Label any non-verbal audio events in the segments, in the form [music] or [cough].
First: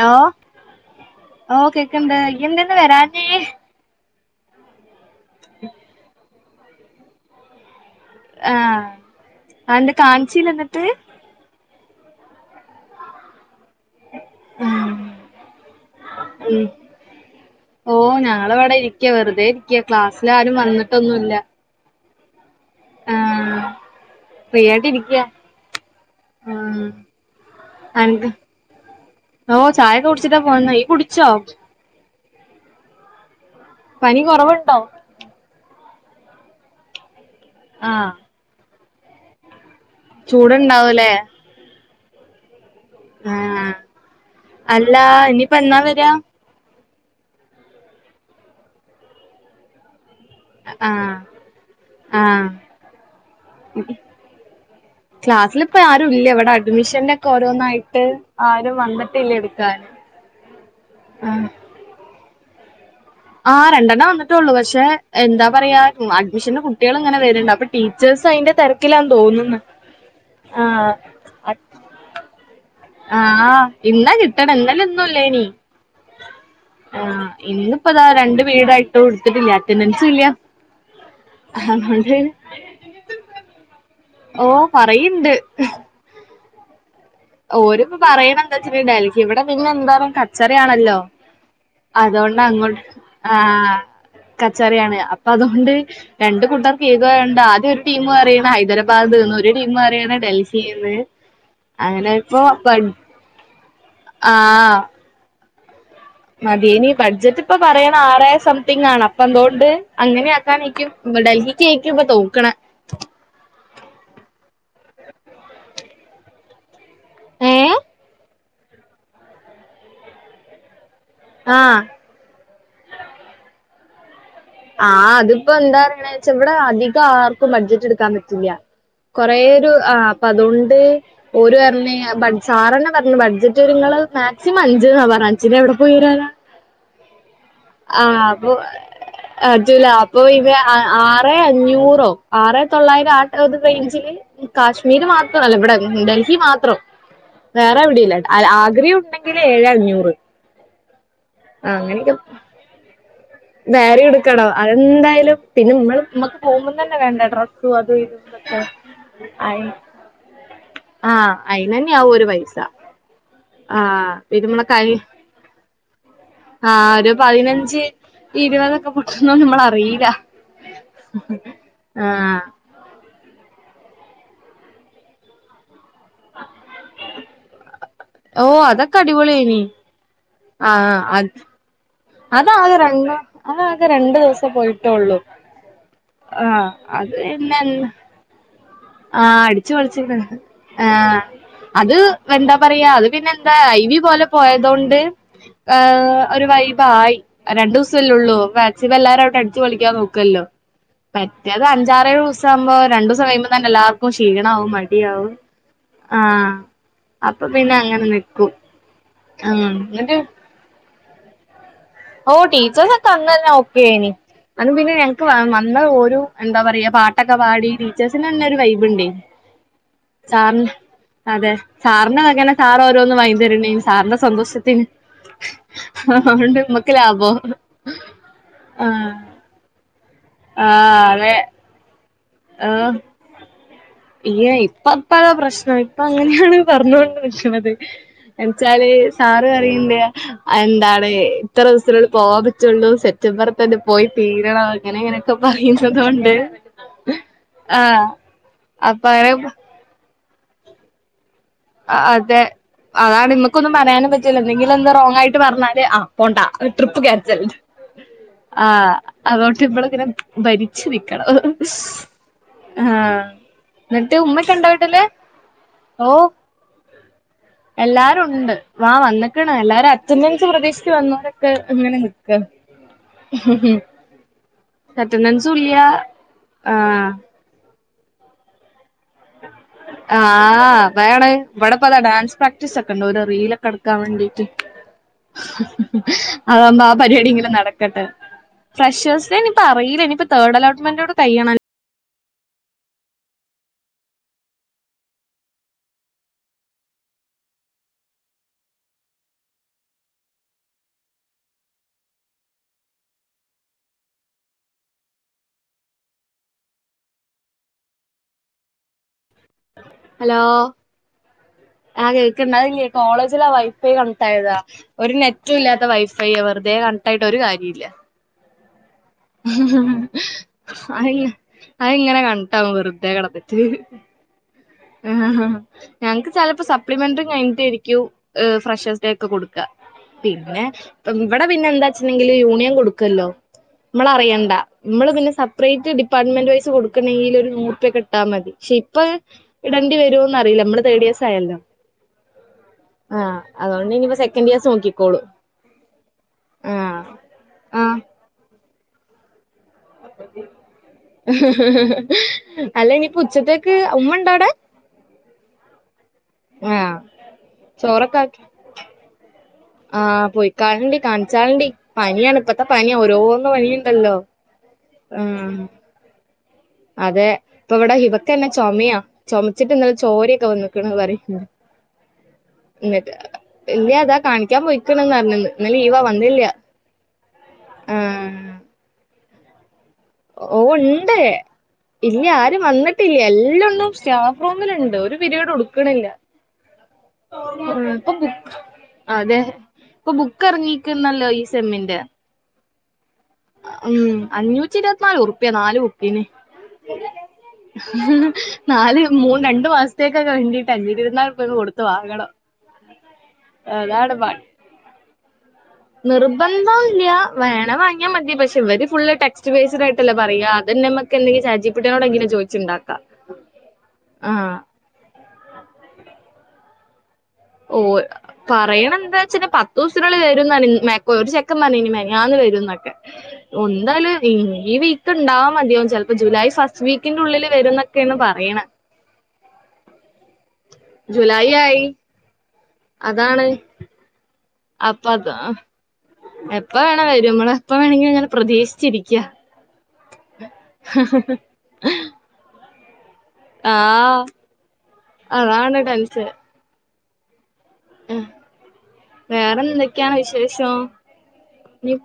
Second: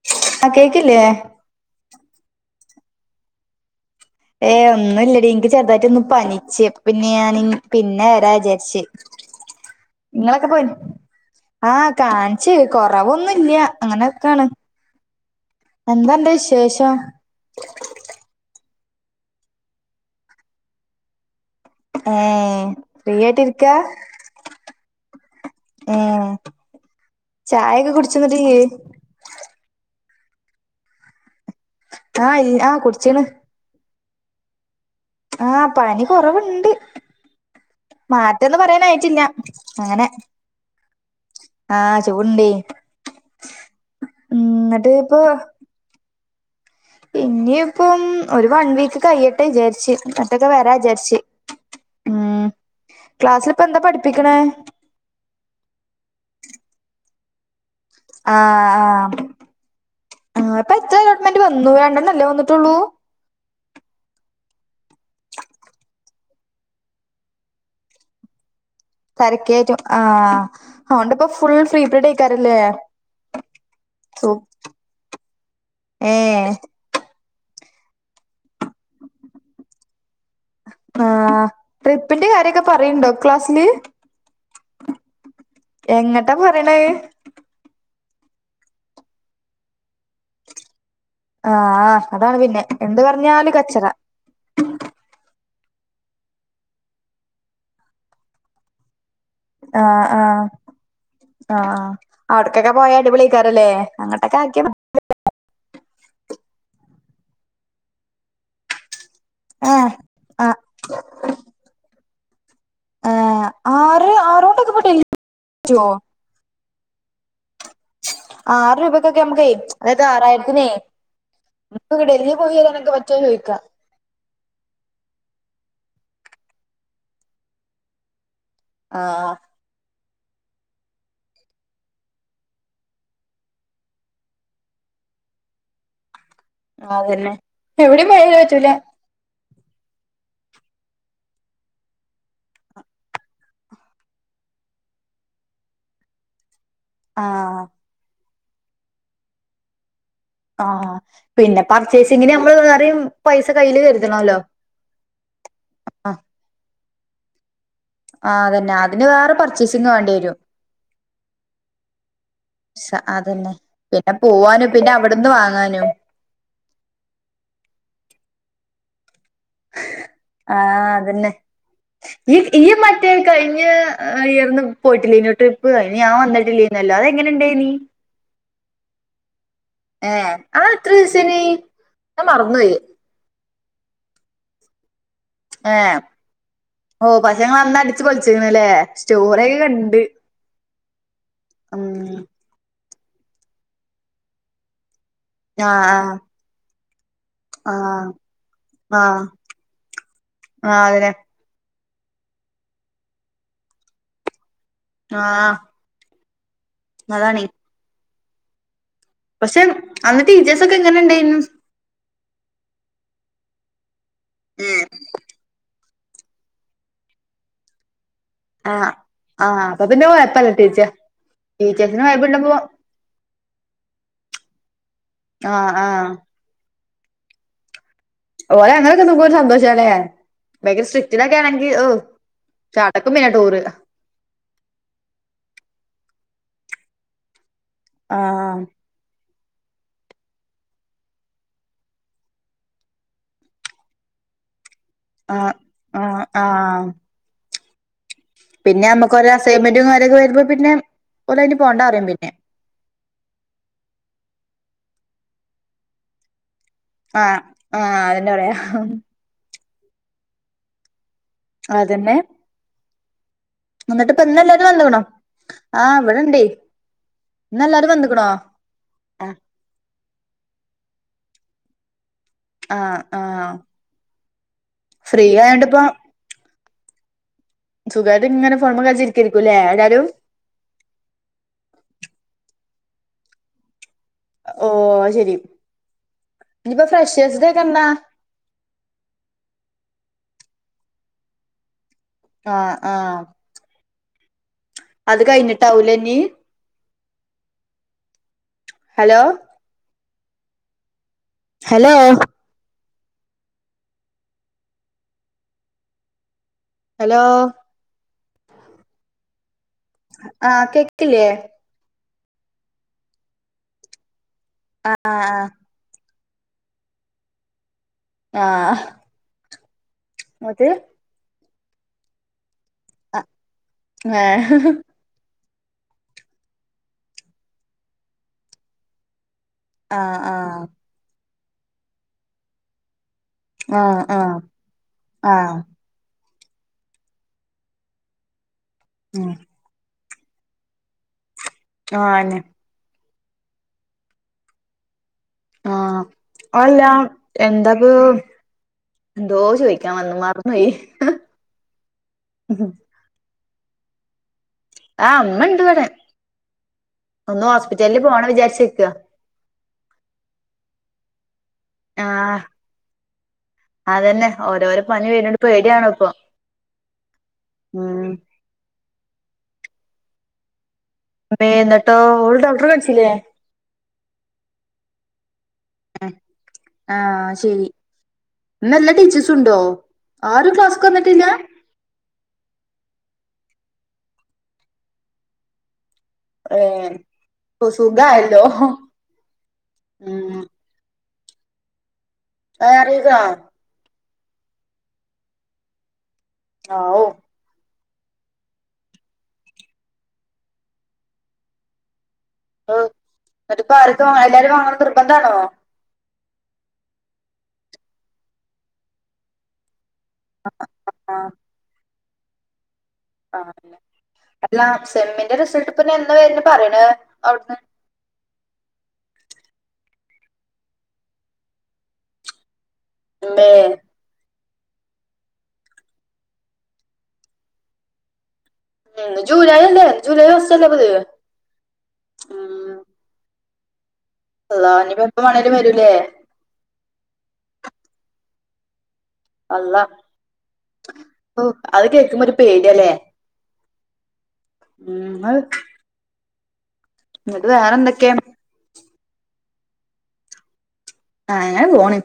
Law ആഹ് കേക്കില്ലേ ഓ കേക്ക്ണ്ട് ഈയ്യെന്തിന്ന് വരാഞ്ഞേ? ഏയ്‌ ഒന്നുല്ലടി നിക്ക് ചെറുതായിട്ടൊന്ന് പനിച്ച്. പിന്നെ ഞാന് പിന്നെ വരാ വിചാരിച്ച് ആഹ് അതെന്താ നിങ്ങളൊക്കെ കാണിച്ചില്ല പോയിരുന്നോ? എന്നിട്ട് ആ കാണിച്ച്. കൊറവൊന്നുല്ല്യാ അങ്ങനൊക്കെയാണ് ഉം എന്താന്റെ വിശേഷോ? രിക്ക വെറുതേ ഇരിക്ക ക്ലാസ്സിൽ ആരും വന്നിട്ടൊന്നുല്ല. ഏ ആഹ് ഫ്രീയായിട്ടിരിക്ക. ചായൊക്കെ ആ കുടിച്ചോ ണ്ട് ന്നിട്ട് ഇയ്യ് ഓ ചായ ഒക്കെ കുടിച്ചിട്ട പോന്നെ. ഇയ് കുടിച്ചോ? ആയി ആ കുടിച്ചീണ്. പനി കൊറവ്ണ്ടോ? ആഹ് പനി കൊറവിണ്ട്. മാറ്റന്ന് പറയാനായിറ്റില്ല. ചൂട്ണ്ടാവൂലേ? ചൂടുണ്ടെ ആഹ് അല്ലാ ഇനീപ്പ എന്നാ വര്യാ? ഇനീപ്പം ഒരു വൺ വീക്ക് കഴിയട്ടെന്ന് വിചാരിച്ച് എട്ടൊക്കെ വരാ ആഹ് വിചാരിച്ച്. ഉം ആഹ് ക്ലാസ്സിലിപ്പ എന്താ പഠിപ്പിക്കണേ ക്ലാസിൽ ഇപ്പ ആരൂല്ല ഇവിടെ മിഷന്റെക്കെ ഓരോന്നായി ആ ആ ആ ഇപ്പൊ എത്ര അലോട്ട്മെന്റ് വന്നു രണ്ടെ അല്ലേ വന്നിട്ടുള്ളൂ? ആ രണ്ടെണാവന്നിട്ടുള്ളൂ പക്ഷെ എന്താ പറയാ അഡ്മിഷന്റെ കുട്ടികൾ ഇങ്ങനെ വരുണ്ട് അപ്പൊ ടീച്ചേഴ്സ് അതിന്റെ തിര തെരക്കേറ്റും ആ അവോണ്ടിപ്പോ ഫുൾ ഫ്രീ പീരീഡ് ഇരിക്കാരില്ലേ ആ ഇന്നാ കിട്ടണം എന്നലെ ഒന്നുംല്ലേനി ഏഹ് ആ ഇന്നിപ്പോതാ രണ്ട് പിരീഡായിട്ടു ഇടുത്തിട്ടില്ല അറ്റൻഡൻസും ഇല്ല. ആ അതുകൊണ്ട് ട്രിപ്പിന്റെ കാര്യൊക്കെ പറയ്ണ്ടോ ക്ലാസ്സില്? ഓ പറയ്ണ്ട്. എന്താ പറയ്ണെ? ഓര്പ്പ പറയണേന്താ [unintelligible] ഇവിടെ പിന്നെ എന്തായാലും കച്ചറ ആണല്ലോ? ആഹ് അതാണ് അതുകൊണ്ട് പിന്നെ അങ്ങോട്ട് എന്ത് ആ പറഞ്ഞാല് കച്ചറ കച്ചറയാണ് അപ്പൊ അതുകൊണ്ട്. രണ്ട് കൂട്ടർക്ക് ഈഗോ ഉണ്ട് ആദ്യ ഒരു ടീമ് പറയണേ ഹൈദരാബാദ് ന്ന് ഒരു ടീമ് പറയ്ണ് ഡൽഹിന്ന്. ആ അങ്ങനെ ഇപ്പോ അവിടക്കൊക്കെ ബഡ് പോയ അടിപൊളിയേക്കാറുല്ലേ അങ്ങോട്ടൊക്കെ ആക്കിയ മതിയിനി ബഡ്ജറ്റ് ഇപ്പ പറയണേ ആറായിരം സംതിങ് ആണ്. അപ്പൊ അന്തുകൊണ്ട് ആഹ് അങ്ങനെ ആഹ് ആക്കാനായിക്കും ന്യൂഡൽഹിക്ക് ക്കായിക്കും ഇപ്പ തൂക്കണേ ആ ആറ് ആറൊണ്ടൊക്കെ ഇപ്പൊ ഡൽഹിക്ക് പറ്റോ? ഏ ആറ് രൂപക്കൊക്കെ നമുക്ക് അതായത് ആറായിരത്തിനേ ആഹ് ട്രിപ്പോക്കെ ഡൽഹി പോയി നിനക്ക് പറ്റോന്ന് ചോദിക്കാ. ആ അതിപ്പോ എന്താ പറയണേന്ന് വെച്ചാ ഇവിടെ അധികം ആർക്കും ബഡ്ജറ്റ് എടുക്കാൻ പറ്റൂല്ലാ. ആഹ് കൊറേ ഒരു ആ പ്പ അതൊണ്ട് ഓര് പറഞ്ഞേ ആ ബഡ് സാറെന്നെ പറഞ്ഞു ബഡ്ജറ്റ്ങ്ങള് മാക്സിമം അഞ്ച്ന്നാ പറ പാൻസൊക്കെ എവിടെ പോയിരൂന ആ അതെന്നെ എവിടെം പോയാലും പറ്റൂല അത് ലാപ്പ് പിന്നെ അ ആറെ അഞ്ഞൂറോ ആറെ തൊള്ളായിരം ആ ടേ റേഞ്ചില്. കാശ്മീര് മാത്രല്ല ഇവിടെ ഡൽഹി മാത്രം. ആഹ് വേറെ എവിടില്ലട്ടോ അല്ല ആഗ്രഹയും ഉണ്ടെങ്കില് ഏഴ് അഞ്ഞൂറ്. ആ പിന്നെ പർച്ചേസിങ്ങിന് നമ്മള് വെറിം പൈസ് വേറിം എടുക്കണം അതെന്തയാലും പിന്നെ മ്മള് മ്മക്ക് പോകുമ്പോ തന്നെ വേണ്ടെ ഡ്രസ്സ്‌. ആ അതന്നെ അതിന് വേറെ അയി പർച്ചേസിങ് വേണ്ടി വരും. ആഹ് അയിനന്നെ ആവും ഒരു പൈസ സ അതന്നെ പിന്നെ ആഹ് പോവാനും പിന്നെ അവിടുന്ന് വാങ്ങാനും. നും ആ രു പതിനഞ്ച് ഇരുപതൊക്കെ പൊ ആ അതന്നെ ഇയ് ആഹ് ഈ മറ്റേ കഴി ഇയ് ഇയർന്ന് പോയിട്ടില്ലേയ്നോ ട്രിപ്പ് അയ്ന് ഞാൻ വന്നിട്ടില്ലേനല്ലോ അതെങ്ങനെണ്ടായിനീ? ഓ അതൊക്കെ അടിപൊളിനീയ്. ആ എത്ര ദിവസേനീ അതാകെ രണ്ടോ അതകെ രണ്ടു ദിവസം പോയിട്ട് ന്റോള്ളൂ ഏ ആ ഓ അതു പക്ഷെ ഇങ്ങള് അന്ന് പിന്നെന്നാ അടിച്ച് പൊളിച്ച്ക്ക്ണ്ല്ലേ ആ സ്റ്റോറിയൊക്കെ അടിച്ച് കണ്ട് പൊളിച്ച്ന്ന് ആ ഉം അത് എന്താ പറയാ അത് പിന്നെ ന്താ ഐവി പോലെ പോയതൊണ്ട്. ആഹ് ഒരു വൈബായി. ആഹ് രണ്ടുദിസൊല്ലോള്ളൂ മാക്സിമം ആഹ് എല്ലാരും അവിടെ അടിച്ചു പൊളിക്കാൻ നോക്കുല്ലോ ആഹ് ആഹ് അതന്നെ പറ്റുകന്നോ റ്റാറെഴുസമ്പോ രണ്ടു ദിവസം കഴിയുമ്പോ തന്നെ എല്ലാവർക്കും ക്ഷീണവും മടിയാവും ആഹ് ആ. അതാണെ അപ്പൊ പിന്നെ അങ്ങനെ നിക്കും. പക്ഷെ ആഹ് അന്ന് ടീച്ചേഴസ് ഒക്കെ എങ്ങനെ ഇണ്ടെയിനു? ഓ ടീച്ചേസൊക്കെ അന്നുതന്നെ ഓക്കെയിന് അന്ന് പിന്നെ ഞങ്ങക്ക് [unintelligible] ന്നാ ഒരു എന്താ പറയാ പാട്ടൊക്കെ പാടി ടീചെയ്സ് തിന് തന്നെ ഒരു ആഹ് വൈബ്ണ്ടേ ആഹ് അപ്പൊ പിന്നെ കൊഴപ്പല്ല സാറിന് ടീച്ചർ അതെ ടീച്ചേഴ്സിന് സാറിന്റെ വൈബിണ്ടപ്പോ വകന്നെ സാർ ഓരോന്ന് വാങ്ങി [unintelligible] സാറിന്റെ സന്തോഷത്തിന്. ആ ആ. ക്ക് ലാബോ? ഹ് ഹ് ഓല് അങ്ങനൊക്കെ നിക്കുമ്പോ ഒരു സന്തോഷാല്ലേ ഭയങ്കര ആഹ് അതെ സ്ട്രിക്റ്റ്ലോക്കാണെങ്കി ഓ. ചടക്കും പിന്നെ ടൂറ്. ഇല്ല്യ ഇപ്പ ഇപ്പഴ പ്രശ്നം ഇപ്പ അങ്ങനെയാണ് പറഞ്ഞോണ്ട് നിക്ക്ണത്. ആഹ് എൻച്ചാല് സാറ് പറിയിണ്ട് എന്താണ് ഇത്ര ദിവസത്തിനുള്ളിൽ പോവാൻ പറ്റൊള്ളൂ സെപറ്റംബറിൽ തന്നെ പോയി തീരണം അങ്ങനെ ങ്ങനെയൊക്കെ ആഹ് ആഹ് പറയുന്നുന്നതോണ്ട് ആഹ് ആ. പിന്നെ അമ്മക്കൊരു അസൈൻമെന്റുംകാര്യക്കെ വരുമ്പോ പിന്നെ ഓലയിന് പോണ്ടാ അ പറയും പിന്നെ അതെ അതാണ് മക്കൊന്നും പറയാനും പറ്റില്ല എന്തെങ്കിലും ന്തോ റോങ്ങായിട്ട് പറഞ്ഞാല് അ പോണ്ട ട്രിപ്പ് ആഹ് ക്യാൻസൽഡ് ആഹ് അതന്നെ ആ പറയാ അതോണ്ട് ന്ന്ട്ട് മ്മള് ങ്ങനെ ഭരിച്ചു നിൽക്കണം അതന്നെ ആആ എന്നിട്ട് ന്ന്ട്ട് ഇപ്പ ഇന്ന് എല്ലാരും ഉമ്മക്കെണ്ടോ വന്ന്ക്ക്ണോ വീട്ടില് ആഹ് ഓ ഇവിടെണ്ടേ ഇന്ന് വന്ന്ക്ക്ണോ എല്ലാരും ണ്ട് വാ വന്ന്ക്ക്ണ് എല്ലാരു അറ്റൻഡൻസ് പ്രതീക്ഷിച്ച് വന്നോരൊക്കെ ഇങ്ങനെ ആ ആ അറ്റെന്റെൻസുല്ല്യ ആ സുഖായിട്ടിങ്ങനെ ഫോൺമെകളിചിരി ആ [unintelligible] ഇവിടെപ്പതാ ഡാൻസ് പ്രാക്ടീസൊക്കെണ്ട് ഒരു റീലൊക്കെ എടു കാൻ വേണ്ടീട്ട് ഓഹ് അത് ശെരി അതാവുമ്പോ ഇനിയിപ്പോ ആ ഫ്രഷേഴ്സ് ഡേ പരിപാഡ്യെങ്കിലും ഒക്കെ എന്നാ നടക്കട്ടെ. ഫ്രഷേഴ്സ് ഡേ ഇനിയിപ്പോ അറീല ഇനിയിപ്പം തേർഡ് അലോട്ട്മെന്റോടെ കയ്യണം. ആ ആ അത് കഴിഞ്ഞിട്ടാവുംലെ ഞ്ഞി? ഹലോ ഹലോ ഹലോ ഹലോ ആ കേക്കില്ല്യേ? ആ കേൾക്ക്ണ്ട് അഹ് ല്യേ കോളേജിലെ വൈഫൈ കണക്ട് ആയതാ ആഹ് ഒരു നെറ്റും ഇല്ലാത്ത വൈ ഫൈ പയ്യെ വെറുതെ കണക്ട്ടായിട്ട് ഒരു കാര്യംല്ല്യാ. ആ ഹ് അയി അയിങ്ങനെ കണക്ട്ടാവും വെറുതെ കെടന്ന് ഏ ഹ് ഹ് ഹ് ഹ് ഹ് ഞങ്ങക്ക് ചെലപ്പോ സപ്ലിമെന്ററി കഴിഞ്ഞിട്ടായിരിക്യു ഫ്രഷേഴ്സ് ഡേ ഒക്കെ കൊടുക്കാ ക ആഹ് ആഹ് പിന്നെ ഇവിടെ പിന്നെന്താ ച്ചിണ്ടെങ്കില് യൂണിയൻ കൊടുക്കും കല്ലോ ആഹ് ആഹ് ഇമ്മളറിയണ്ട മ്മള് പിന്നെ ആഹ് സെപ്പറേറ്റ് ടിപ് പാട്ട്മെന്റ് വൈസ് കൊടുക്കണെങ്കിൽ ഒരു നൂർ പ്പ്യക്കൊട്ടാ മതി പക്ഷെപ്പൊ ഉം വരണ്ടി വരോന്നറിയില്ല മ്മള് തേഡി യേസ് ആ അയെന്നെ. ആഹ് അതോണ്ട് ഇനിപ്പോ സെക്കൻഡ് ഇയേഴ്‌സ് നോക്കിക്കോളും. ആ അഹല്ല ആഹ് എന്താപദോ ദോഷ് ഹ് ഹ് ഹ് അല്ല ഇനിപ്പോ ഉച്ചത്തേക്ക് ഉമ്മണ്ടോആടെ? ആ ഉമ്മണ്ട് ഇവടെ ആഹ് ഒന്ന് ഹോസ്പിറ്റലില് പോണം വിചാരിച്ച്ക്ക. ആ പോയിക്കാൾണ്ടി കാണി ച്ചാൾണ്ടി പനിയാണ് ആഹ് ഇപ്പത്തെ പനിയാ ഓരോന്ന് പനിണ്ടല്ലോ അതന്നെ ഓരോരോ പനി ആ വര്ണോണ്ട് പേടിയാണ് ഇപ്പൊ അതെ ഇപ്പൊവടെ ഉം ഹിബക്കെന്നെ ചുമയാ ചുമച്ചിട്ട് ഇന്നലെ ചോരൊക്കെ വന്ന്. ക്കണ് പറി മ്മേ എന്നിട്ടോ ഓള് ഡോക്ടറെ കാണിച്ചില്ലേ ന്നിട്ട് ഇല്ല്യ ഇതാ കാണിക്കാൻ പോയിക്ക്ണ്ന്ന് പറഞ്ന്ന്. ആഹ് ശെരി ഇന്നെല്ലാ ടീച്ചേഴ്സുണ്ടോ? ഓ ഇണ്ട് ഇല്ല്യാ അ അരും വന്നിട്ടില്ല്യാ എല്ലാണ്ണും സ്റ്റാഫ് റൂമിലുണ്ട് ഒരു പിരിയേടും ഇട്ക്ക്ണില്യ. ഏഹ് അ ഇപ്പൊ ഇപ്പൊബുക് സുഖായല്ലോ അതെ ഇപ്പൊ ഉം ബുക്ക് ഇറങ്ങീക്ക് ന്നല്ലോ ഈ സെമ്മിന്റെ [unintelligible] ഉം അഞ്ഞൂറ്റി ഇരുപത്തിനാല്റുപ്പിയാ നാല് ബുക്ക് ആവു നാല് മൂന്ന് രണ്ടു മാസത്തേക്കൊക്കെ വേണ്ടിട്ട അഞ്ഞൂറ്റി ഇരൂപത്തിനാൽ ക്കോ കൊടുത്ത് വാങ്ങണം. ഹ് ന്നട്ട്പ്പോ ആരൊക്കെ അതാണ് പാട് എല്ലാരും വാങ്ങണം നിർബന്ധാണോ? നിർബന്ധം ഇല്ല വേണ വാങ്ങിയാൽ മതി പക്ഷെ ഇവര് ഫുള് ടെക്സ്റ്റ് ബേയ്സെഡ് ആയിട്ടു ട്ടല്ലേ പറയാ അതെന്നെ മ്മക്ക് എന്തെങ്കിലും ചാറ്റ് ജി പി നോട് എങ്കിലും ചോയ്ച്ചിണ്ടാക്ക. ആ അല്ല സെമ്മിന്റെ റിസൾട്ട ഇപ്പൊ എന്നാ വ രുന്നേ പറയുന്നേ? ഓ പറയണെന്ത്‌? ച്ച് പത്ത് ദിവസത്തിനുള്ളിൽ വരും പറഞ്ഞി മേ ക്കൊ ഒരു ചെക്കൻ പറഞ്ഞനി മിനിഞ്ഞാന്ന് വെരുന്നൊക്കെ. ഇമ്മേ ഒന്നാലും ഈ വീക്ക് ഉണ്ടാവും അധികവും ചിലപ്പോ ജൂലൈ ഫസ്റ്റ് വീക്കിന്റെ ഉള്ളില് വരുന്നൊക്കെയാണ് പറയ്ണേ. മം ജൂലായി അല്ലേ ജൂലൈ ഫാസ്റ്റ് അല്ലെ പ്പത് ജൂലൈ ആയി മം. അപ്പത് അ വേണേലും വരൂലേ എപ്പോ വേണേലും വെരും ഇങ്ങള് എപ്പോവെണെങ്കിലും ങ്ങനെ പ്രതീക്ഷിച്ചിരി അള്ളാഹ് ഹോ അത് കേൾക്കുമ്പോ ഒരു പേടിയാലെ? ആഹ് അതാണ് ടെൻഷൻ. ന്നട്ട് വേറെന്തൊക്കെ? വേറെന്തൊക്കെയാണ് വിശേഷോം? ആഹ് ഇങ്ങനെ പോണ്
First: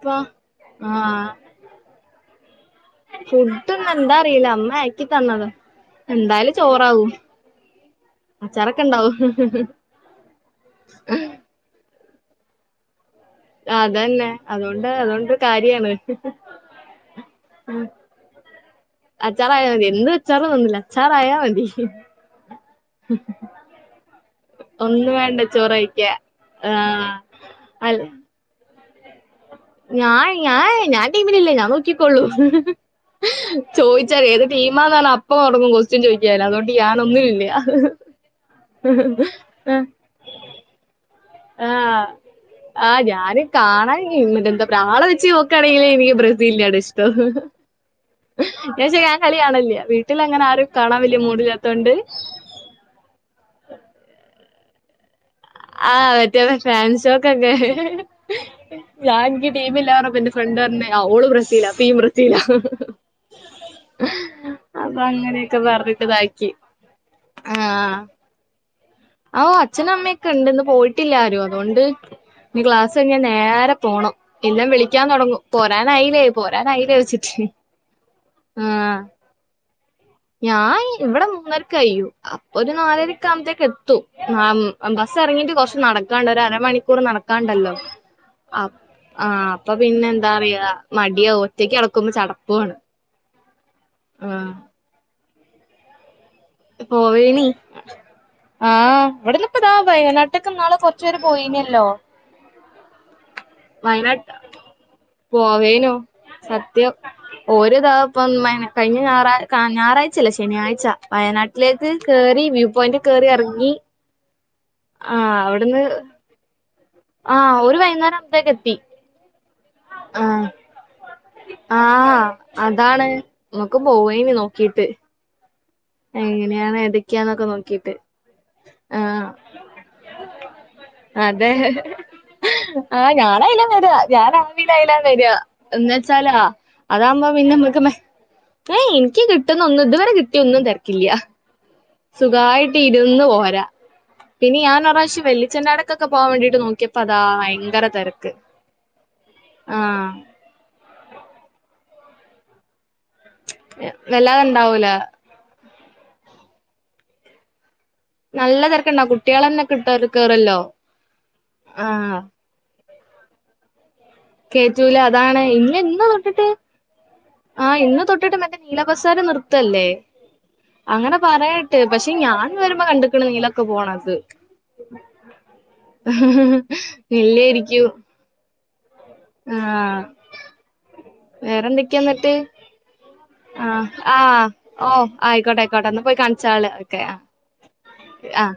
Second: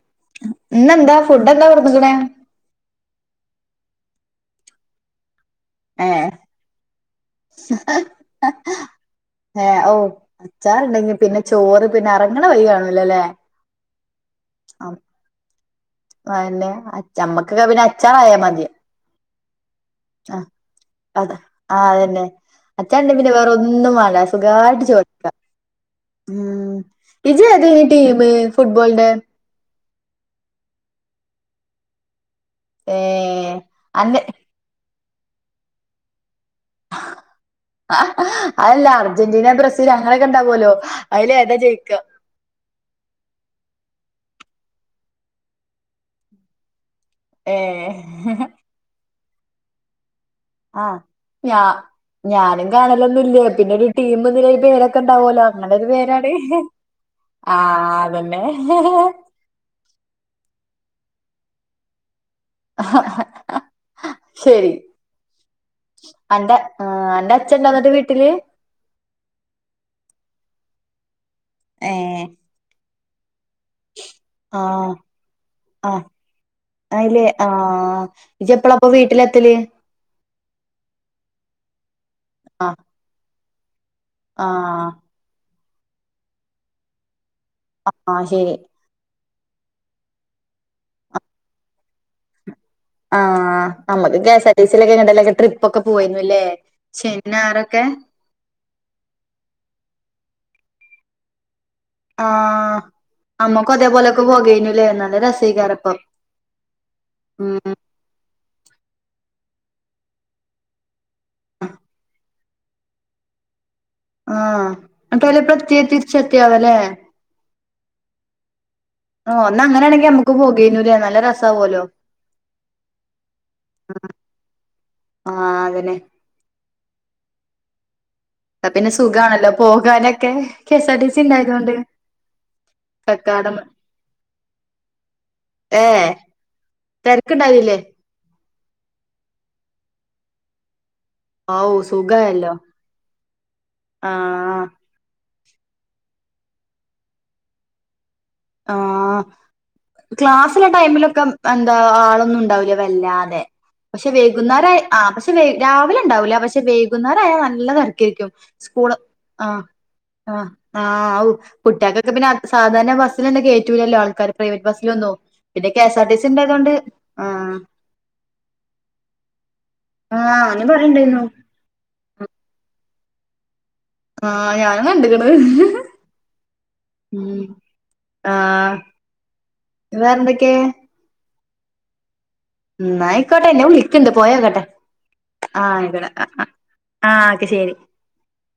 ഇന്നെന്താ ആഹ് ഫുഡ് എന്താ കൊടുത്ക്കണേ ഫുഡ് ഇന്ന് എന്താ അറിയില്ല അമ്മ ആക്കി തന്നത് ഏ എന്തായാലും ചോറാവും അച്ചാറൊക്കെ ഉണ്ടാവും ഏ ഓ അച്ചാറണ്ടെങ്കി പിന്നെ ചോറ്ന്തിന് പിന്നെ ഇറങ്ങണ വഴി കാണുല്ല അതന്നെ അതുകൊണ്ട് അതുകൊണ്ട് കാര്യാണ് പിന്നെ അന്നെ അമ്മക്കൊക്കെ പിന്നെ അച്ചായ മതിയ [unintelligible] അച്ചാർആയോ ആ അത ആ അതന്നെ അച്ചാറ് ഇൻടങ്ക് വേറെ ഒന്നും വേണ്ട സുഗായിട്ട് ഒന്നും ചോയ്ക്ക വേണ്ട ചോറ് കഴിക്ക ആഹ് ഇജ്ജ് ഏത അൽ ടീമ ഫുട്ബോൾ ഡേ ഞാൻ ഞായ ഞാൻ ടീമിലില്ല ഞാൻ നോക്കിക്കൊള്ളൂ ഏ അന്റെ ചോയിച്ചാല് ഏത് ടീമാണ് അപ്പ ഉറങ്ങും ചോയിച്ച ൻ അതുകൊണ്ട് ഞാനൊന്നുനുല്ല അതല്ല അർജന്റീന ബ്രസീൽ അങ്ങനെയൊക്കെ ഉണ്ടാവല്ലോ അതിൽ ഏതാ ജയിക്ക ആഹ് ആഹ ഞാനും കാണും ആളെച്ച് നോക്കുകയാണെങ്കിൽ എക്ക് ബ്രസീലിനെ ആണ് ഏ ച്ച ഞാൻ കളി കാണലില്ല ആ ഞ ഞാനും കാണലൊന്നുല്ല പിന്നെ ഒരു ടീം പേരൊക്കെ ഉണ്ടാവുമലോ ആഹ പറ്റിയ ഫാൻസോക്കെക്കെ ആ അതന്നെ ഞാ എനിക്ക് ടീമില്ല പറഞപ്പാ എന്റെ ഫ്രണ്ട് പറഞ്ഞെ ആഹ് ഓള് ബ്രസീല ഫീ ആഹ ഹ ഹ ഉ അത അങ്ങനെയൊക്കെ പറഞ്ഞിട്ടിതാക്കി അന്റെ ആ അന്റെ അച്ഛൻ ഉണ്ടോ എന്നിട്ട് ആഹ വീട്ടില് ആഹ അച്ഛനും അമ്മയൊക്കെ ഉണ്ട്ന്ന് പോയിട്ടില്ല ആരും അതുകൊണ്ട് ഏ ഇ ക്ലാസ് എങ്ങനെ നേരെ പോണം ആ ഇല്ലാം വിളിക്കാൻ തുടങ്ങും ആ പോരാനായില്ലേ പോരാനായില്ലേ അയില്ലേ ചിറ്റ് ആ ഇജ്ജ് എപ്പള അപ്പ വീട്ടിലെത്തല് ഞാൻ ഇവിടെ മൂന്നരക്ക് കയ്യും അപ്പൊ ആ ഒരു നാലരക് ആവുമ്പോത്തേക്ക ആ എ ബസ് ഇറങ്ങിയിട്ട് കുറച്ച് നടക്കാണ്ട് ഒരു അരമണിക്കൂർ കണ്ടല്ലോ ആ ആ അപ്പൊ പിന്നെ എന്താ റയാ മടിയാ ഒറ്റക്ക് അടക്കുമ്പോ ചടപ് മ്മക്ക് K S R T C ലൊക്കെ എങ്ങട്ടല്ലോ ട്രിപ്പ്‌ ഒക്കെ പുവായിന് പോവനി ആഹ് ഇവിടന്ന്പ്പതയനാട്ട ക്കം നാളേ കുറചേരം പോയി [unintelligible] ആഹ മ്മക്ക്‌ അതേപോലെക് വയനാട്ട് പോകേനയില്ലേ നല്ല പോവേനു രസയികരപ്പം സത്യം ഓര് താപ്പം ഇമ്മനെ കഴിഞ്ഞ ഞായറാ ഞായറാഴ്ചല്ല ശനിയാ്ച വയനാട്ടിലേക്ക് കേയറി വ്യൂ പോയിന്റ് കേറി ഇറങ്ങി ആഹ അട്ട അല പ്രത്യേ തിരിച്ചത്തിയാവല്ലേന്നെ ആഹ ഒരു വൈന്നേരം ആകുമ്പത്തേക്ക എത്തി ഓ ഒന്ന് അങ്ങനൊണെങ്കിൽ നമുക്ക്‌ പോകാനയില്ലോ നല്ല രസ് ആഹ അതാണ് നമ്മക്ക് പോവേനി നോക്കീട്ട് ആഹ് അതന്നെ എങ്ങനെയാണ് ഏതൊക്കെയാന്നൊക്കെ നോക്കീട്ട് എന്ന പിന്നെ ആഹ് സുഖണല്ലോ പോകാനൊക്കെ കെഎസ് ആർ ടി സി ഇണ്ടായതൊണ്ട് ആ് ഞാനയില വര ഞാൻ ആമീ അയില വര എന്ന ഏഹ് വെച്ചാലാ അതാകുമ്പോ പിന്നെ തിരക്കുണ്ടാവില്ലേ മ്മക്ക് മെ എനിക്ക് കിട്ടുന്ന ഒന്നും ഇതുവരെ കിട്ടിയ ഒന്നും തിരക്കില്ല ഔ സുഖായല്ലോ സുഖായിട്ട് ഇരുന്ന് പോരാ പിന്നെ ആഹ് ഞാനൊരാ ശ്യ വല്ല ചന്റ അടക്കൊക്കെ പോവാൻ വേണ്ടിട്ട് നോക്കിയപ്പോതാ ഭയങ്കര തെര ആഹ ക്ലാസ്സിലെ ടൈമിലൊക്കെ എന്താ ആളൊന്നും ഉണ്ടാവില്ല വല്ലാതെ പക്ഷെ വൈകുന്നേരം വല്ലാതെണ്ടാവൂല ആ പക്ഷെ രാവിലെ ഉണ്ടാവൂല പക്ഷെ വേകുന്നേരം ആയാ നല്ലതാ നിക്കും നല്ല സ്‌കൂള് തെരക്കുണ്ടാവും ആ കുട്ട്യാളെന്നെ കിട്ട കേറല്ലോ ആ കുട്ട്യാക്കൊക്കെ ആഹ് പിന്നെ സാധാരണ [unintelligible] കേറ്റൂലല്ലോ ആള് കേറ്റൂല അതാണ് ഇന്ന് ഇന്ന് സി തൊട്ടിട്ട് ഉണ്ടായതുകൊണ്ട് ആ ആഹ് ഇന്ന് തൊട്ടിട്ട് മറ്റേ നിലബസറ് നിർത്തല്ലേ ആ ഓനും അങ്ങനെ പറയണ്ടായിരുന്നു പറയട്ടെ പക്ഷെ ഞാൻ വരുമ്പോ കണ്ട്ക്ക്ണ് ക്കെ പോണത് ആ ഞാനും കണ്ട്ക്ക്ണ് ഇല്ലായിരിക്കും ആഹ് വേറെന്തൊക്കെ വേറെന്തൊക്കെയാ എന്നിട്ട് ന്നായിക്കോട്ടെ എന്നെ വിളിക്കുണ്ട് പോയി നോക്കട്ടെ ഓ ആയിക്കോട്ടെ ആ ആയിക്കോട്ടെ എന്നാ പോയി കാണിച്ചാള് ഓക്കെ ആഹ് ഇവിടെ ശരി ആഹ്